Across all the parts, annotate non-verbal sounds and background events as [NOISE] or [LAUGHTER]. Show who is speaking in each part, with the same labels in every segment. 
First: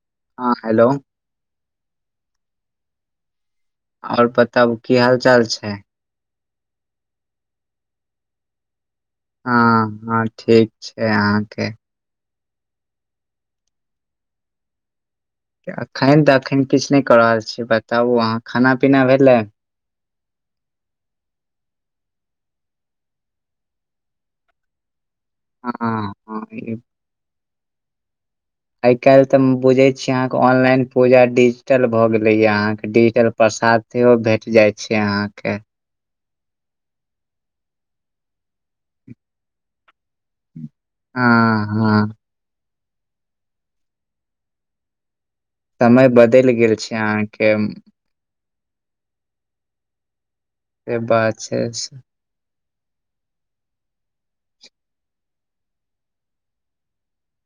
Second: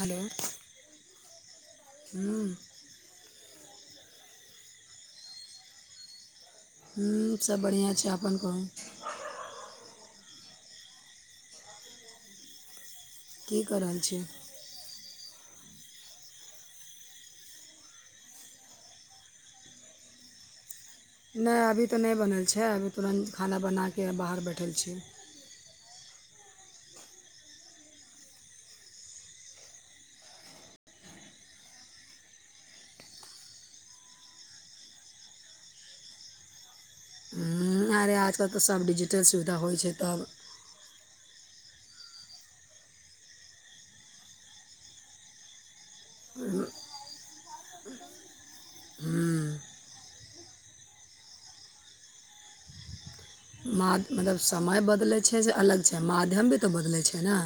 Speaker 1: हलो
Speaker 2: हँ हेलो
Speaker 1: हूँ
Speaker 2: आओर बताबू की हाल चाल छै
Speaker 1: हूँ सब बढ़िआँ छै अपन कहू
Speaker 2: हँ हँ ठीक छै अहाँके
Speaker 1: की कऽ रहल छीयै
Speaker 2: एखन तऽ एखन किछ नय कऽ रहल छीयै बताबू अहाँ खाना पीना भेलए
Speaker 1: नय अभी तऽ नय बनल छै अभी तुरन्त खाना बनाके बाहर बैठल छीयै
Speaker 2: हँ [UNINTELLIGIBLE] आइ काल्हि तऽ हम बुझै छीयै अहाँके ऑनलाइन पूजा डिजिटल भऽ गेलैया अहाँके डिजिटल पसाद तयो भेट जाइ छै अहाँके
Speaker 1: हमारे आजकल तऽ सब डिजिटल सुविधा होइ छै तब
Speaker 2: आ हँ समय बदलि गेल छै अहाँके
Speaker 1: हूँ
Speaker 2: [UNINTELLIGIBLE] छै
Speaker 1: मा मतलब समय बदलै छै से अलग छै माध्यम भी तऽ बदलै छै ने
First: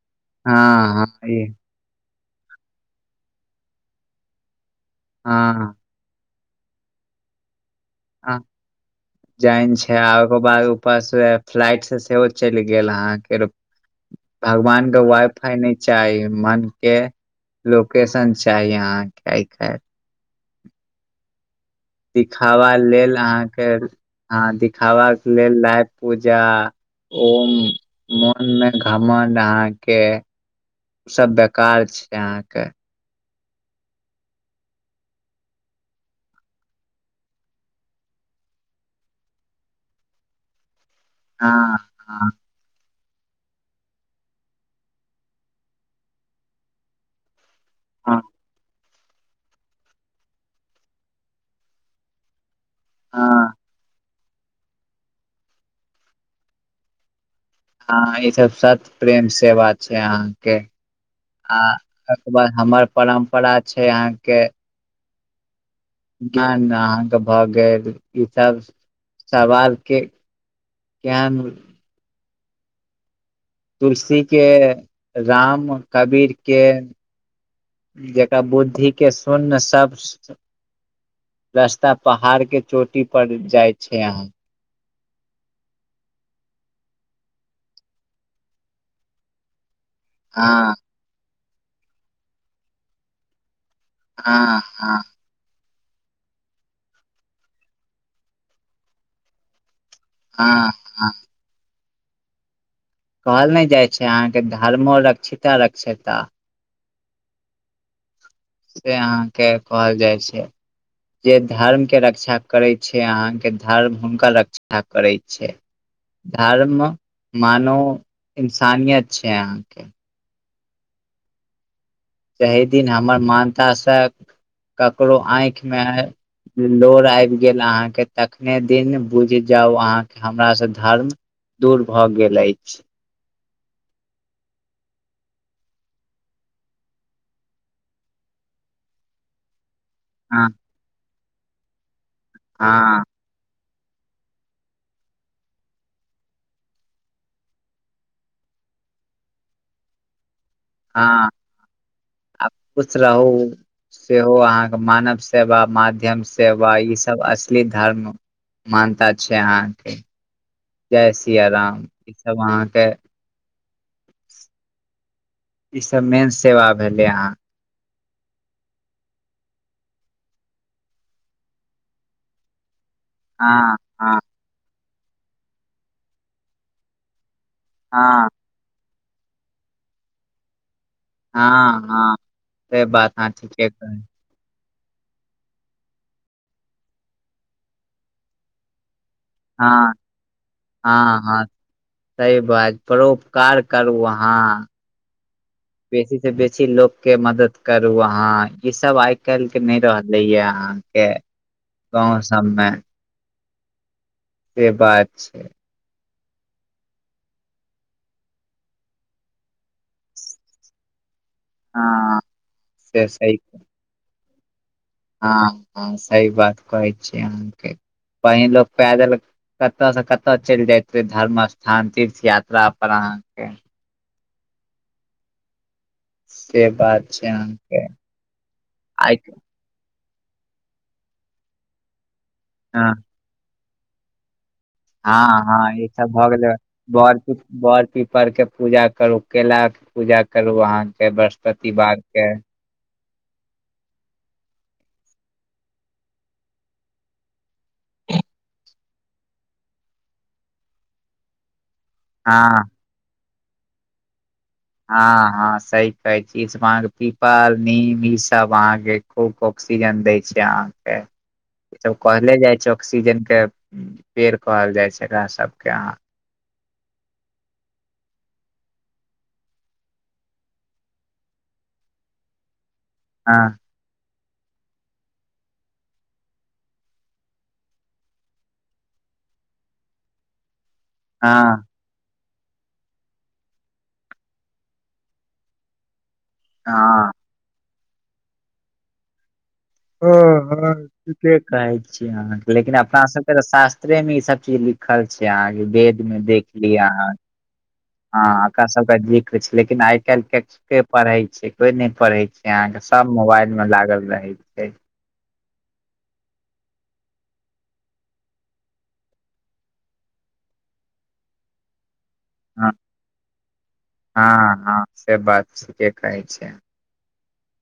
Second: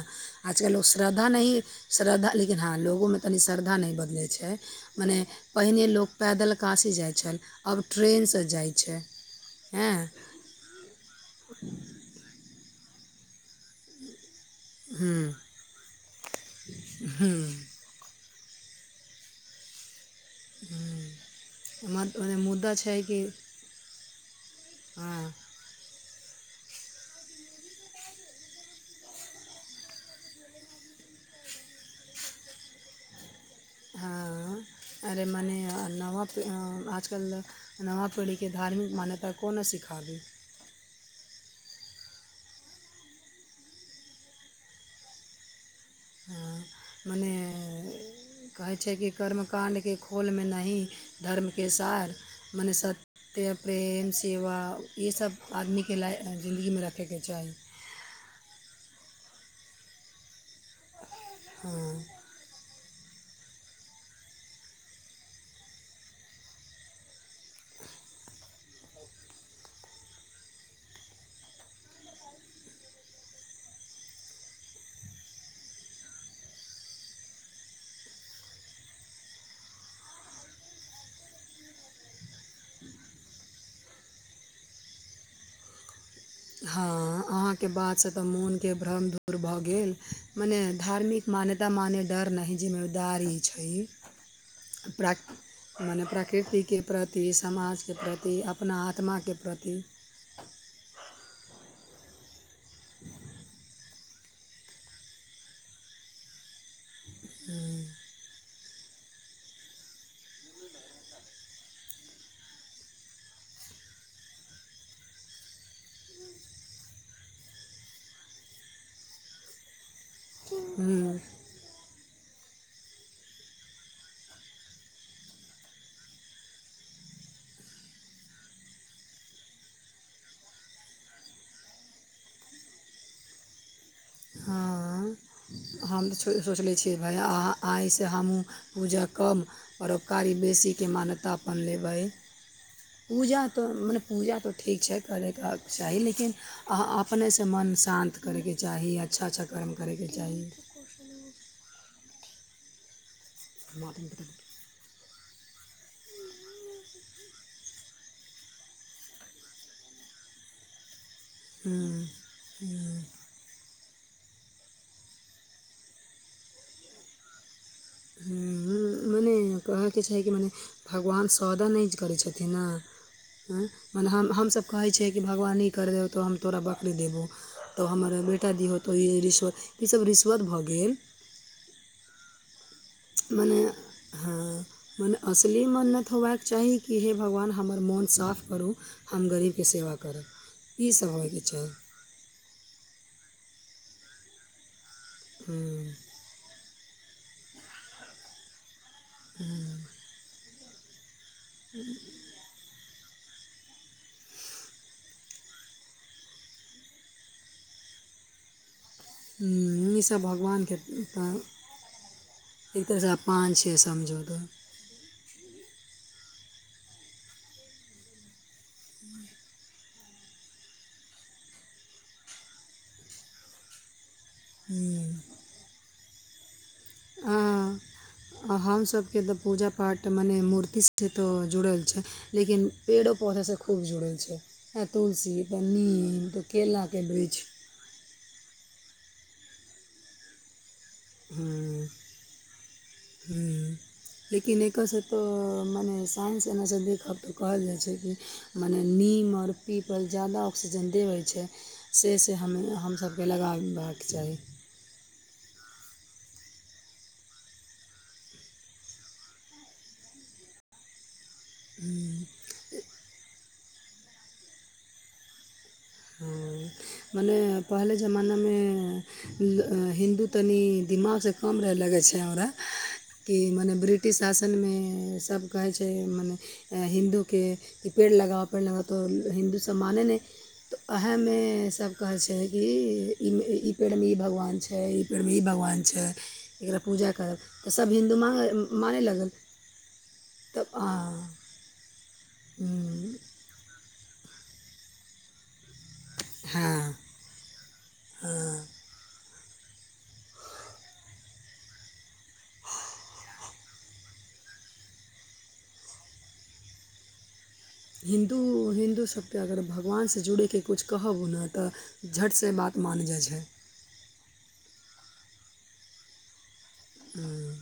Speaker 2: हँ
Speaker 1: अजकल ओ श्रद्धा नहि श्रद्धा लेकिन हँ लोगोमे तनी श्रद्धा नै बदलै छै मने
Speaker 2: हँ
Speaker 1: पहिने लोक पैदल काशी जाइ छल आब
Speaker 2: हँ
Speaker 1: ट्रेनसँ जाइ छै
Speaker 2: जाइन
Speaker 1: हँ
Speaker 2: [UNINTELLIGIBLE] ऊपर फ्लाइट से सेहो चलि गेल अहाँके भगवानके
Speaker 1: हूँ
Speaker 2: वाइफाइ नै चाही मनके लोकेशन चाही आहाँके आइ काइल
Speaker 1: हूँ एमर ओना मुद्दा छै कि
Speaker 2: फेर आहाँ दिखाबा
Speaker 1: हँ
Speaker 2: के लेल लाइ पूजा ओम मोन मे घमंड अहाँके सब बेकार छै अहाँके
Speaker 1: हँ अरे मने नव आजकल नवा पीढ़ीके धार्मिक मान्यता कोना सिखाबी
Speaker 2: हँ हँ
Speaker 1: हाँ, मने
Speaker 2: हँ
Speaker 1: कहै छै कि कर्मकाण्डके खोलमे नाहि धर्मके सार मने
Speaker 2: हँ
Speaker 1: सत्य प्रेम सेवा ये सब आदमीके लाइ जिन्दगीमे रखैके चाही
Speaker 2: हँ ई सब सत प्रेम सेवा छै अहाँके आ उमहर हमर परम्परा छै अहाँ के [UNINTELLIGIBLE] अहाँके भए गेल ई सब सवाल के ज्ञानेद्र तुलसीेकेँ राम कबीरकेँ जेकर बुद्धिक के सुन्य सबस रस्ता पहाड़ के चोटी पर जाय छै अहाँं
Speaker 1: हँ अहाँके बातसँ तऽ मोनके भ्रम दुर भऽ गेल मने
Speaker 2: हँ
Speaker 1: धार्मिक मान्यता माने डर नाहि जिम्मेदारी छै
Speaker 2: हँ हँ
Speaker 1: प्रा मने प्रकृतिके प्रति समाजके प्रति अपना आत्माके प्रति
Speaker 2: हँ हँ कहल नहि जाइत छै अहाँकेँ धर्मो रक्षिता रक्षेता
Speaker 1: हुँ
Speaker 2: से अहाँकेँ कहल जाइ छै जे धर्म केँ रक्षा करे छै अहाँकेँ धर्म हुनका रक्षा करै छै धर्म मानू इन्सानियत छै अहाँकेँ
Speaker 1: हुँ
Speaker 2: जाहि दिन हमर मानतासँ ककरो आँखिमे लोर आबि गेल अहाँकेँ तखने दिन बुझि जाउ अहाँके हमरा सँ धर्म दूर भऽ गेल अछि
Speaker 1: हँ हम तऽ सोचलै छियै भाइ अहाँ आइसँ हमहूँ पूजा कम करब कार्य
Speaker 2: हँ
Speaker 1: बेसी केँ मान्यतापन अपन लेबै
Speaker 2: हँ
Speaker 1: पूजा तऽ मने पूजा तऽ ठीक छै करै केँ चाही लेकिन अहाँ अपने सँ मन शान्त करय केँ चाही अच्छा - अच्छा कर्म करय केँ चाही
Speaker 2: हँ आ खुश रहु सेहो अहाँकेँ मानव सेवा माध्यम सेवा ई सब असली धर्म मान्यता छै अहाँकेँ जय सिया राम ई सब अहाँकेँ ई सब मेन सेवा भेले अहाँ
Speaker 1: [UNINTELLIGIBLE] माने कहऽ केँ छै माने भगवान सौदा नय करै छथिन नऽ आय
Speaker 2: हँ
Speaker 1: माने
Speaker 2: हँ
Speaker 1: हम हमसब कहै छियै कि भगवान ई कर देब तऽ हम तोरा बकरी देबौ तऽ हमर
Speaker 2: हँ
Speaker 1: बेटा दी होतऽ ई रिश्वत ई सब रिश्वत भऽ गेल
Speaker 2: हँ हँ से बात अहाँ
Speaker 1: माने
Speaker 2: ठीके कहै
Speaker 1: हँ मने असली मन्नत होयबाक चाही कि हे भगवान हमर मोन साफ करू हम गरीब केँ
Speaker 2: हँ
Speaker 1: सेवा करब ई सब
Speaker 2: हँ
Speaker 1: होय
Speaker 2: हँ
Speaker 1: केँ चाही
Speaker 2: सही बात परोपकार करू अहाँ
Speaker 1: हँ
Speaker 2: बेसी से बेसी लोग केँ मदद करु अहाँ इ सब आइ काइल कऽ नय रह लै यऽ अहाँकेँ गाँव सबमे से बात छै
Speaker 1: हुँ ई सब भगवान केँ
Speaker 2: हँ
Speaker 1: [UNINTELLIGIBLE]
Speaker 2: से
Speaker 1: सँ
Speaker 2: सही
Speaker 1: पाँ छे समझौ तो
Speaker 2: हँ हँ सही बात कहै छिय अहाँकेँ पहिले लोक पैदल क कत स कत चलि जायत रहे धर्म स्थान तीर्थ यात्रा अपन पर अहाँकेँ
Speaker 1: हूँ
Speaker 2: से बात छै
Speaker 1: हँ
Speaker 2: अहाँके
Speaker 1: हम
Speaker 2: आइ
Speaker 1: सबके जे पुजा फाट माने मूर्तिसँ तऽ जुड़ल छै लेकिन
Speaker 2: हँ
Speaker 1: पेड़ो पौधा सँ खूब जुड़ल छै आ
Speaker 2: हँ
Speaker 1: तुलसी तऽ
Speaker 2: हँ ई सब भऽ
Speaker 1: नीम तो
Speaker 2: गेल
Speaker 1: केला के
Speaker 2: बड़ कुछ
Speaker 1: वृक्ष
Speaker 2: बड़ की बर के पूजा करु केला के पूजा करु आ लाँके बृहस्पति बार के
Speaker 1: हुँ लेकिन एकरसँ तऽ माने साइंस एना सँ देखब तऽ कहल जाइ छै कि मने नीम और पीपल जादा ऑक्सीजन दे होय छै से से हम
Speaker 2: हँ
Speaker 1: हम सब केँ लगेबाक चाही
Speaker 2: हँ हँ सही कहे छी इ सब हके पीपल नीम ई सब अहाँ केँ खूब कऽ ऑक्सीजन दै छै अहाँ केँ
Speaker 1: [INAUDIBLE]
Speaker 2: ई सब कहले जाइ छै ऑक्सीजन केँ पेड़ कहल जाइ छै एकरा सब केँ अहाँ
Speaker 1: हुँ मने पहले जमाना में हिन्दू तनि दिमाग से कम रहे लगे छै हमरा कि
Speaker 2: हँ
Speaker 1: मने बि टिश शासन में सब कहै छै मने हिन्दू केँ की पेड़ लगाव पेड़ लगाव तो हिन्दू सब माने नैे वेहै में
Speaker 2: हँ
Speaker 1: सब कहै छै कि ई ई पेड़ मे ई भगवान छै ई पेड़ में ई भगवान छै एकरा पूजा
Speaker 2: हँ
Speaker 1: करब तऽ सब हिन्दू मा मानै लागल
Speaker 2: हँ हँ ठीके कहे छी अहाँ लेकिन अपना सब केँ शास्त्रे में ई सब चीज लि खल छै अहाँकेँ वेद में देख
Speaker 1: हँ
Speaker 2: लिय अहाँ हँ एकरा सबकेँ जे कुछ छैल आइ काइल केँ पड़हे छै कोई नै पड़हे छै छै अहाँ कऽ सब मोबाइल में लागल रहे छै
Speaker 1: हिन्दू हिन्दू सब केँ अगर भगवान से जुड़य केँ कुछ कहब न तऽ झट से
Speaker 2: हँ
Speaker 1: बात मान जाइ छैय
Speaker 2: हँ हँ से बात ठीके कहै छियै
Speaker 1: हऽ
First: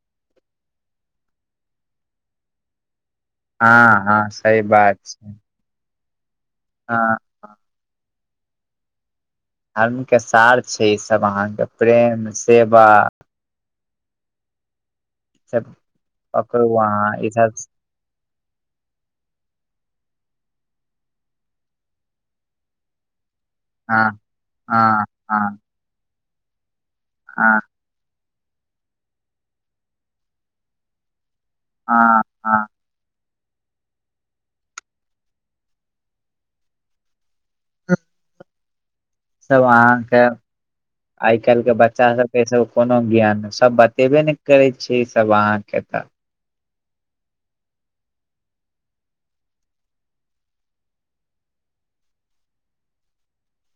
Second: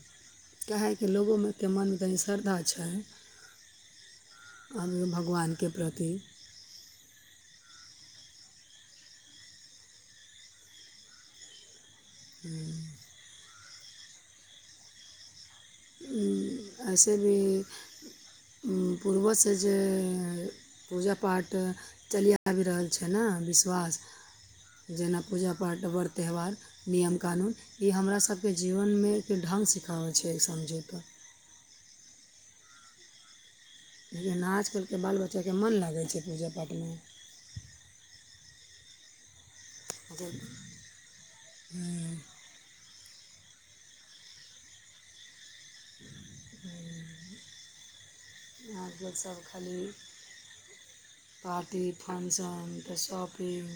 Speaker 1: काहेकि लोगो में केँ मन तनी श्रद्धा छै
Speaker 2: हऽ हऽ सही बात छै
Speaker 1: केँ प्रति
Speaker 2: हऽ धर्म केँ सार छै ई सब अहाँ केँ प्रेम सेवा [UNINTELLIGIBLE]
Speaker 1: [UNINTELLIGIBLE]
Speaker 2: पकड़ू अहाँ ई सब
Speaker 1: पूर्वज से जे पूजा पाठ चलि आब रहल छै न विश - - वस
Speaker 2: हँ
Speaker 1: [INAUDIBLE]
Speaker 2: हँ
Speaker 1: जेना पूजा
Speaker 2: हँ
Speaker 1: पाठ वर त्यौहार नियम कानून
Speaker 2: हँ
Speaker 1: ई हमरा सब केँ जीवन में एक ढंग सिखाबै छै समझै कऽ
Speaker 2: हऽ हऽ
Speaker 1: [UNINTELLIGIBLE] आज कल केँ बाल बच्चा केँ मन लागै छै पूजा पाठ में
Speaker 2: सब अहाँकेँ [INAUDIBLE] आइ काइल केँ बच्चा सब केँ ई सब कोनो ज्ञान सब बतेबे नै करै छै ई सब अहाँकेँ तऽ
Speaker 1: [UNINTELLIGIBLE] आब कऽ सब खाली पार्टी फंक्शन तऽ शॉपिंग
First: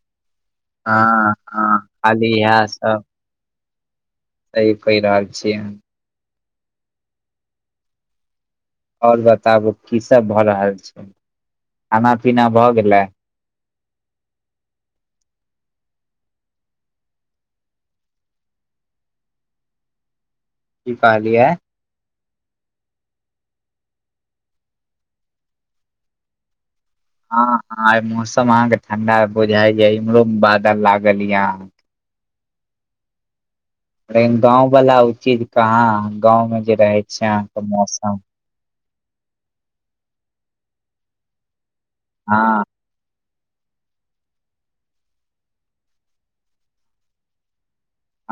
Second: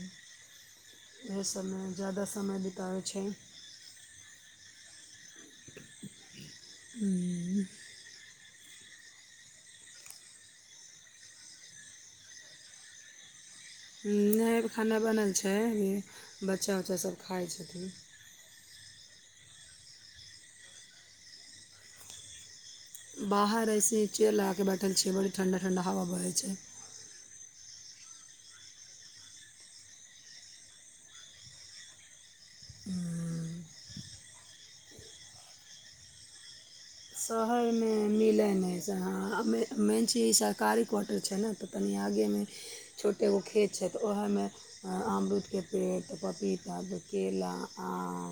Speaker 2: हँ
Speaker 1: इहो सब
Speaker 2: हँ
Speaker 1: में जादा
Speaker 2: खाली
Speaker 1: समय बिताबै छै
Speaker 2: तैय कह रहल छियै
Speaker 1: [UNINTELLIGIBLE]
Speaker 2: और बताबु की सब भऽ रहल छै खाना पीना भऽ गेलै
Speaker 1: नै खाना बनल छै बच्चा उच्चा सब खाइ छथिन
Speaker 2: की कहलीए
Speaker 1: बाहर ऐसे चेयर लगा केँ बैठल छियै बड़ी ठंडा ठंडा हवा बहै छै
Speaker 2: हऽ हऽ मौसम अहाँकेँ ठंडा बुझैय इम्हरो बादल लागल यऽ
Speaker 1: [UNINTELLIGIBLE]
Speaker 2: गाँवाला ओ चीज कहाँ गाँव में जे रहे छै अहाँके
Speaker 1: शहरमे
Speaker 2: मौसम
Speaker 1: मिलै नै हँ मे मेन चि ई सरकारी क्वार्टर छै ने तऽ तनि आगेमे
Speaker 2: हँ
Speaker 1: छोटेगो खेत छै तऽ ओहएमे अमरूदके पेड़ तऽ पपीता त केला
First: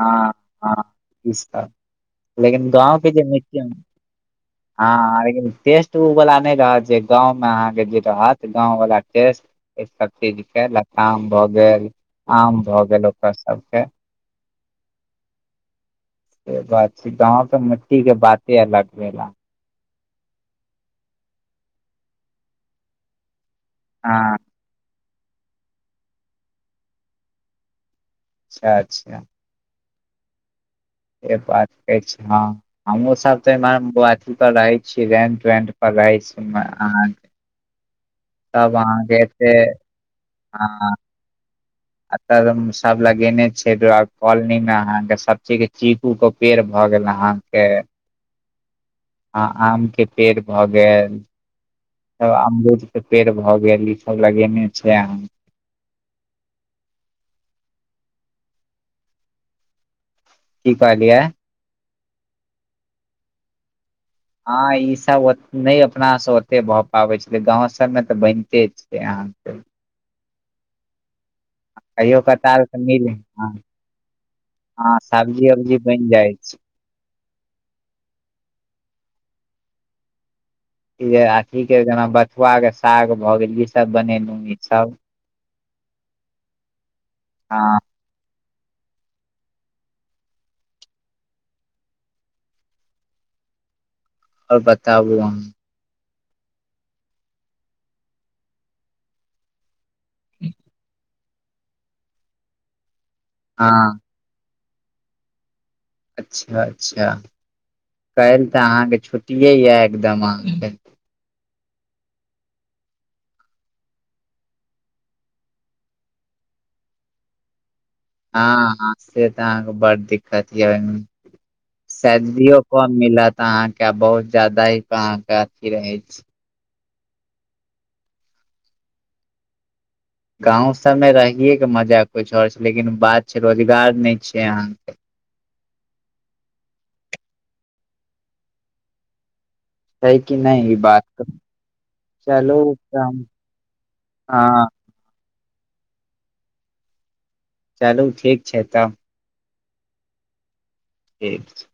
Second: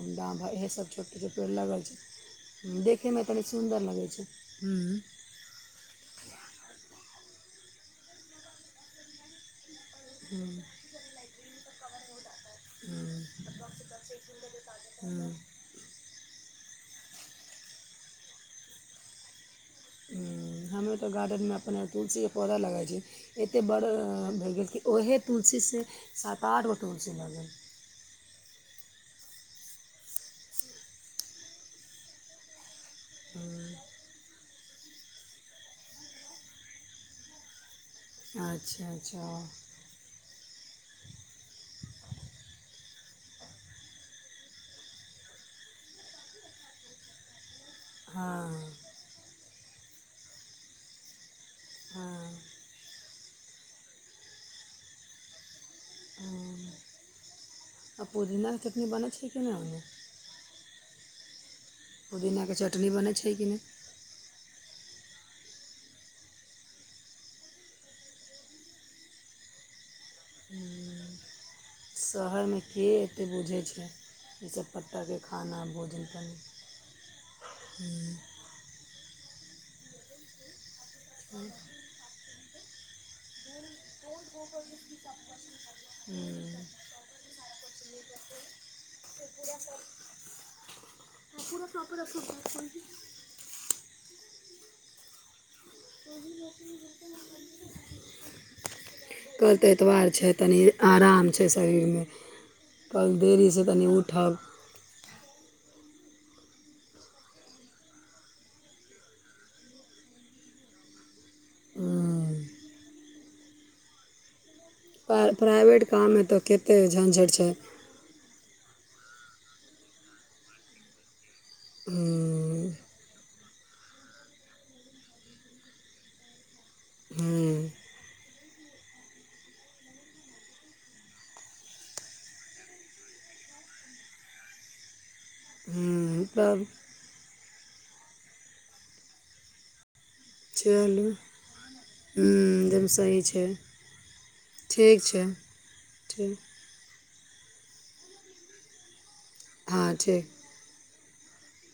Speaker 2: हँ
Speaker 1: इहे
Speaker 2: हँ
Speaker 1: सब छोटो छोट
Speaker 2: ई
Speaker 1: पेड़
Speaker 2: सब
Speaker 1: लगल छै
Speaker 2: लेकिन गाँंव
Speaker 1: देखे
Speaker 2: के
Speaker 1: मे
Speaker 2: जे मिट्टी हँ हाँ लेकिन टेस्ट उ वला नै रहत जे गाँवमे अहाँके जे रहत गाँव वला टेस्ट ई सब चीज के लताम भए गेल आम भए गेल
Speaker 1: हूँ,
Speaker 2: ओकर सबके
Speaker 1: हूँ
Speaker 2: से बात छै गाँव के मिट्टी के बाते अलग भेला
Speaker 1: हूँ हमे तऽ गार्डेनमे अपने तुलसीके पौधा लगाय छी एते बड़
Speaker 2: हँ
Speaker 1: भए गेल कि ओहे तुलसीसे सात आठ गो तुलसी भगेल
Speaker 2: अच्छा अच्छा ए बात अछ हँ हमहु सब त
Speaker 1: हूँ,
Speaker 2: एमहर बात रहै छी रेंट वेंट पर रहै छी आहाँ तब
Speaker 1: अच्छा
Speaker 2: आहाँ के
Speaker 1: अच्छा
Speaker 2: एते हँ अत म अब लगेने छै कॉलोनी मे अहाँ के सब चीज के चीकू के पेड़ भ गेल अहाँ के
Speaker 1: हँ
Speaker 2: हँ आम के पेड़ भऽ गेल त
Speaker 1: हँ
Speaker 2: अमरूद के पेड़ भए गेल ई सब लगेने छइ अहाँ
Speaker 1: हँ आ पुदीनाके चटनी बनै छै कि नाय
Speaker 2: की कहलियै
Speaker 1: पुदीनाके चटनी बनै छै कि नय
Speaker 2: हँ ई सब ओत नै अपना स ओते भ पाबै छलै गाँंव सब मे तऽ बनिते छै छै आहाँ कहियो
Speaker 1: शहरमे
Speaker 2: कताल तऽ
Speaker 1: के
Speaker 2: मिल
Speaker 1: एते
Speaker 2: हँ
Speaker 1: बुझै छइ जै से
Speaker 2: हँ
Speaker 1: पटाके
Speaker 2: सब्जी
Speaker 1: खाना
Speaker 2: उब्जी बनि
Speaker 1: भोजन
Speaker 2: जाइ
Speaker 1: पानी
Speaker 2: छै
Speaker 1: हूँ
Speaker 2: ई जे अथी के जेना बथुआ के साग भगेल ई सब बनेलू ई सब
Speaker 1: हूँ
Speaker 2: हँ
Speaker 1: [UNINTELLIGIBLE] [UNINTELLIGIBLE]
Speaker 2: आओर बताबू आहाँ।
Speaker 1: [UNINTELLIGIBLE] कलत एतबार छैय तनि आराम छैय शरीरमे। कल देरीसँ कनि
Speaker 2: हँ
Speaker 1: उठब
Speaker 2: अच्छा अच्छा काल्हि तऽ अहाँके छुट्टिये यऽ एकदम अहाँके
Speaker 1: प्राइवेट काममे तऽ कते झञझटि छै
Speaker 2: हँ हँ से तऽ अहाँके बड़ दिक्कत य ओईमे शायद धियो कम मिलत अहाँ के बहुत जादा ईक अहाँ के अथी रहै छै
Speaker 1: हूँ
Speaker 2: गाँंव सबमे रहिेये के मजा कुछ आओर छैय लेकिन बात छैय रोजगार नै छैय अहाँके।
Speaker 1: अ त [UNINTELLIGIBLE]
Speaker 2: छैय कि नै इ बात।
Speaker 1: हूँ
Speaker 2: चलू
Speaker 1: एकदम
Speaker 2: तऽ
Speaker 1: सही
Speaker 2: हम
Speaker 1: छैय
Speaker 2: हँ
Speaker 1: ठीक छैय ठीक।
Speaker 2: चलू ठीक छैय तऽ।
Speaker 1: हँ ठीक।
Speaker 2: ठीक।